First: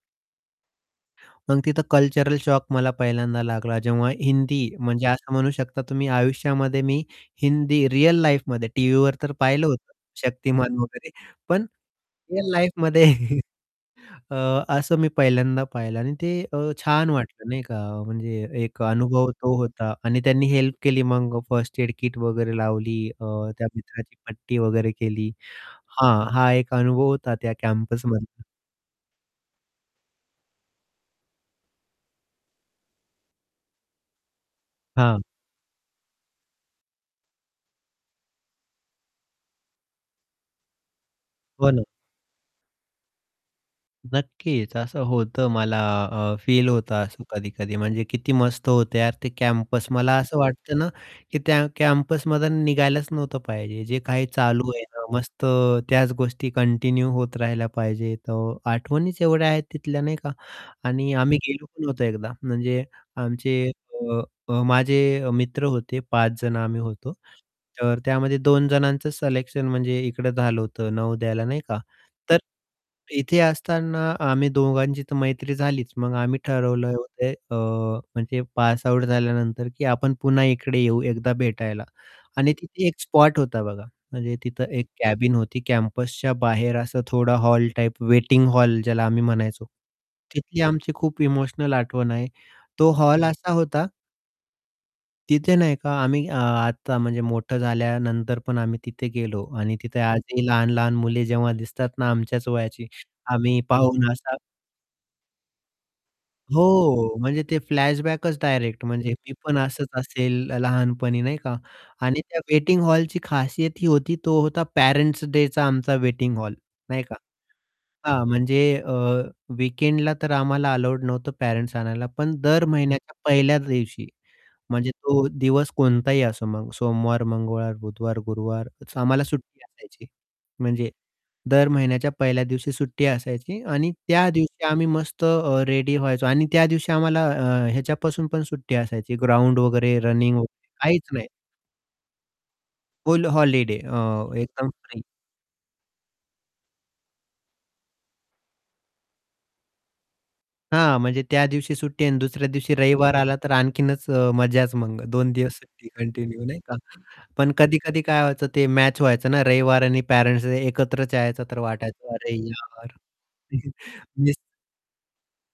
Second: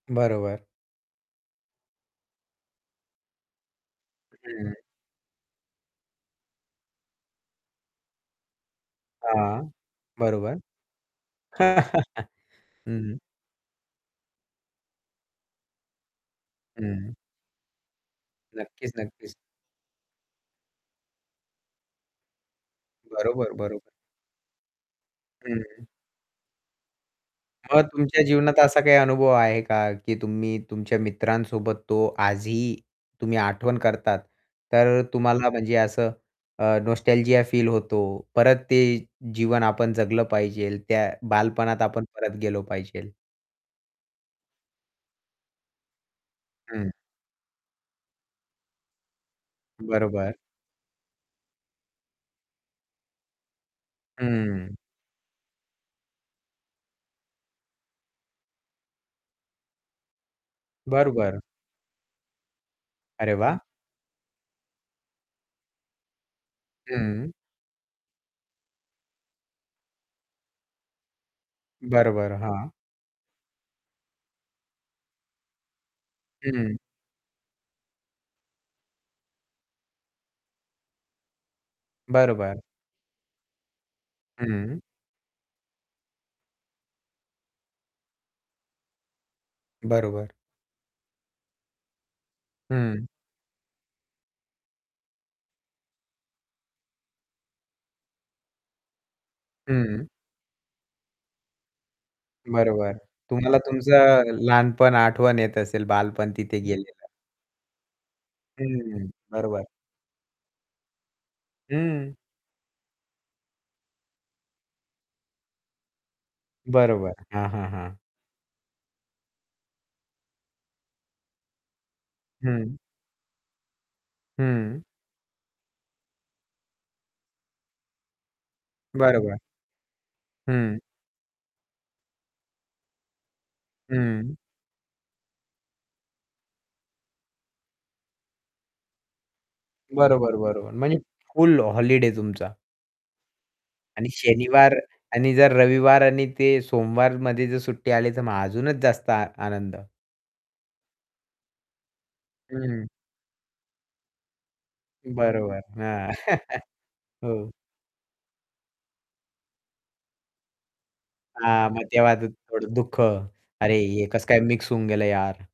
बरोबर. मग तिथं कल्चरल शॉक मला पहिल्यांदा लागला, जेव्हा हिंदी हं. म्हणजे असं म्हणू शकता तुम्ही, आयुष्यामध्ये मी हिंदी रिअल लाईफमध्ये टीव्हीवर तर हां, पाहिलं होतं बरोबर. शक्तिमान. वगैरे, पण रिअल हं, लाईफमध्ये, हं. अ, असं मी पहिल्यांदा पाहिलं आणि ते अ, छान हं. वाटलं, नाही का? म्हणजे एक नक्कीच, अनुभव नक्कीच. तो होता आणि त्यांनी हेल्प केली. मग फर्स्ट एड किट वगैरे लावली अ, बरोबर, त्या बरोबर. मित्राची पट्टी वगैरे केली. हं. हां, हा एक अनुभव होता त्या मग तुमच्या कॅम्पसमधला. जीवनात असा काही अनुभव आहे का? की तुम्ही तुमच्या मित्रांसोबत तो आजही तुम्ही आठवण करतात, तर हां. तुम्हाला म्हणजे असं अ, नॉस्टॅल्जिया फील होतो. परत ते जीवन आपण जगलं पाहिजे, त्या हो बालपणात ना. आपण परत गेलो पाहिजे. नक्कीच असं होतं मला अ, फील हं. होतं असं कधी-कधी म्हणजे "किती मस्त होतं यार ते कॅम्पस." मला बरोबर. असं वाटतं ना की त्या कॅम्पसमधून निघायलाच नव्हतं पाहिजे. जे काही चालू हं. आहे ना मस्त त्याच गोष्टी कंटिन्यू होत राहिल्या पाहिजे. तर आठवणीच एवढ्या आहेत तिथल्या नाही का आणि आम्ही बरोबरं. गेलो पण होतो एकदा म्हणजे अरे वाह! आमचे अ, माझे मित्र होते 5 जण आम्ही होतो. हं. तर त्यामध्ये 2 जणांचं सिलेक्शन म्हणजे इकडं झालं होतं नवोदयाला नाही का. बरोबर, तर हां. इथे असताना आम्ही दोघांची तर मैत्री झालीच. मग आम्ही हं. ठरवलं होतं अ, म्हणजे पासआउट झाल्यानंतर की आपण पुन्हा इकडे येऊ एकदा भेटायला. आणि बरोबरं. तिथे एक स्पॉट होता बघा म्हणजे तिथं हं. एक कॅबिन होती कॅम्पसच्या बाहेर असा थोडा हॉल टाइप वेटिंग हॉल ज्याला आम्ही म्हणायचो, बरोबर. तिथली आमची खूप इमोशनल आठवण आहे. तो हं. हॉल असा होता तिथे नाही का आम्ही अ, आता म्हणजे मोठं झाल्यानंतर पण आम्ही तिथे गेलो. आणि तिथे हं. आजही लहान-लहान मुले जेव्हा दिसतात ना, आमच्याच वयाची बरोबर. तुम्हाला आम्ही पाहून तुमचं असा लहानपण आठवण येत असेल, बालपण तिथे गेलेलं. हो, म्हणजे ते फ्लॅशबॅकच डायरेक्ट हं, म्हणजे मी पण बरोबर. असंच असेल लहानपणी नाही का, हं. आणि त्या वेटिंग हॉलची खासियत ही होती, तो होता पेरेंट्स डेचा आमचा वेटिंग हॉल नाही बरोबर. का. हां, हां, हां. हां, म्हणजे अ, वीकेंडला तर आम्हाला अलाउड नव्हतं पॅरेंट्स आणायला. पण दर हं. महिन्याच्या पहिल्या दिवशी हं. म्हणजे तो दिवस कोणताही असो मग सोमवार, मंगळवार, बुधवार, गुरुवार आम्हाला बरोबर. सुट्टी असायची. हं. म्हणजे दर महिन्याच्या पहिल्या दिवशी सुट्टी असायची आणि त्या हं. दिवशी आम्ही मस्त रेडी व्हायचो आणि त्या दिवशी आम्हाला अ, ह्याच्यापासून पण सुट्टी असायची, ग्राउंड वगैरे, बरोबर, रनिंग वगैरे बरोबर. म्हणजे काहीच नाही. फुल हॉलिडे तुमचा. फुल हॉलिडे आणि अ, एकदम शनिवार फ्री. आणि जर रविवार आणि ते सोमवारमध्ये जर सुट्टी आली, तर मग अजूनच जास्त आ आनंद. हां, म्हणजे त्या दिवशी सुट्टी आहे आणि दुसऱ्या दिवशी हं. रविवार आला, तर आणखीनच मज्जाच. मग 2 दिवस बरोबर, सुट्टी हां. कंटिन्यू नाही का. हो. पण कधी-कधी काय व्हायचं ते मॅच व्हायचं ना रविवार आणि पॅरेंट्स डे एकत्रच यायचं. तर हां, मग वाटायचं, तेव्हा तर "अरे, थोडं यार!" दुःख, "अरे, हे कसं नुस काय मिक्स होऊन गेलं यार."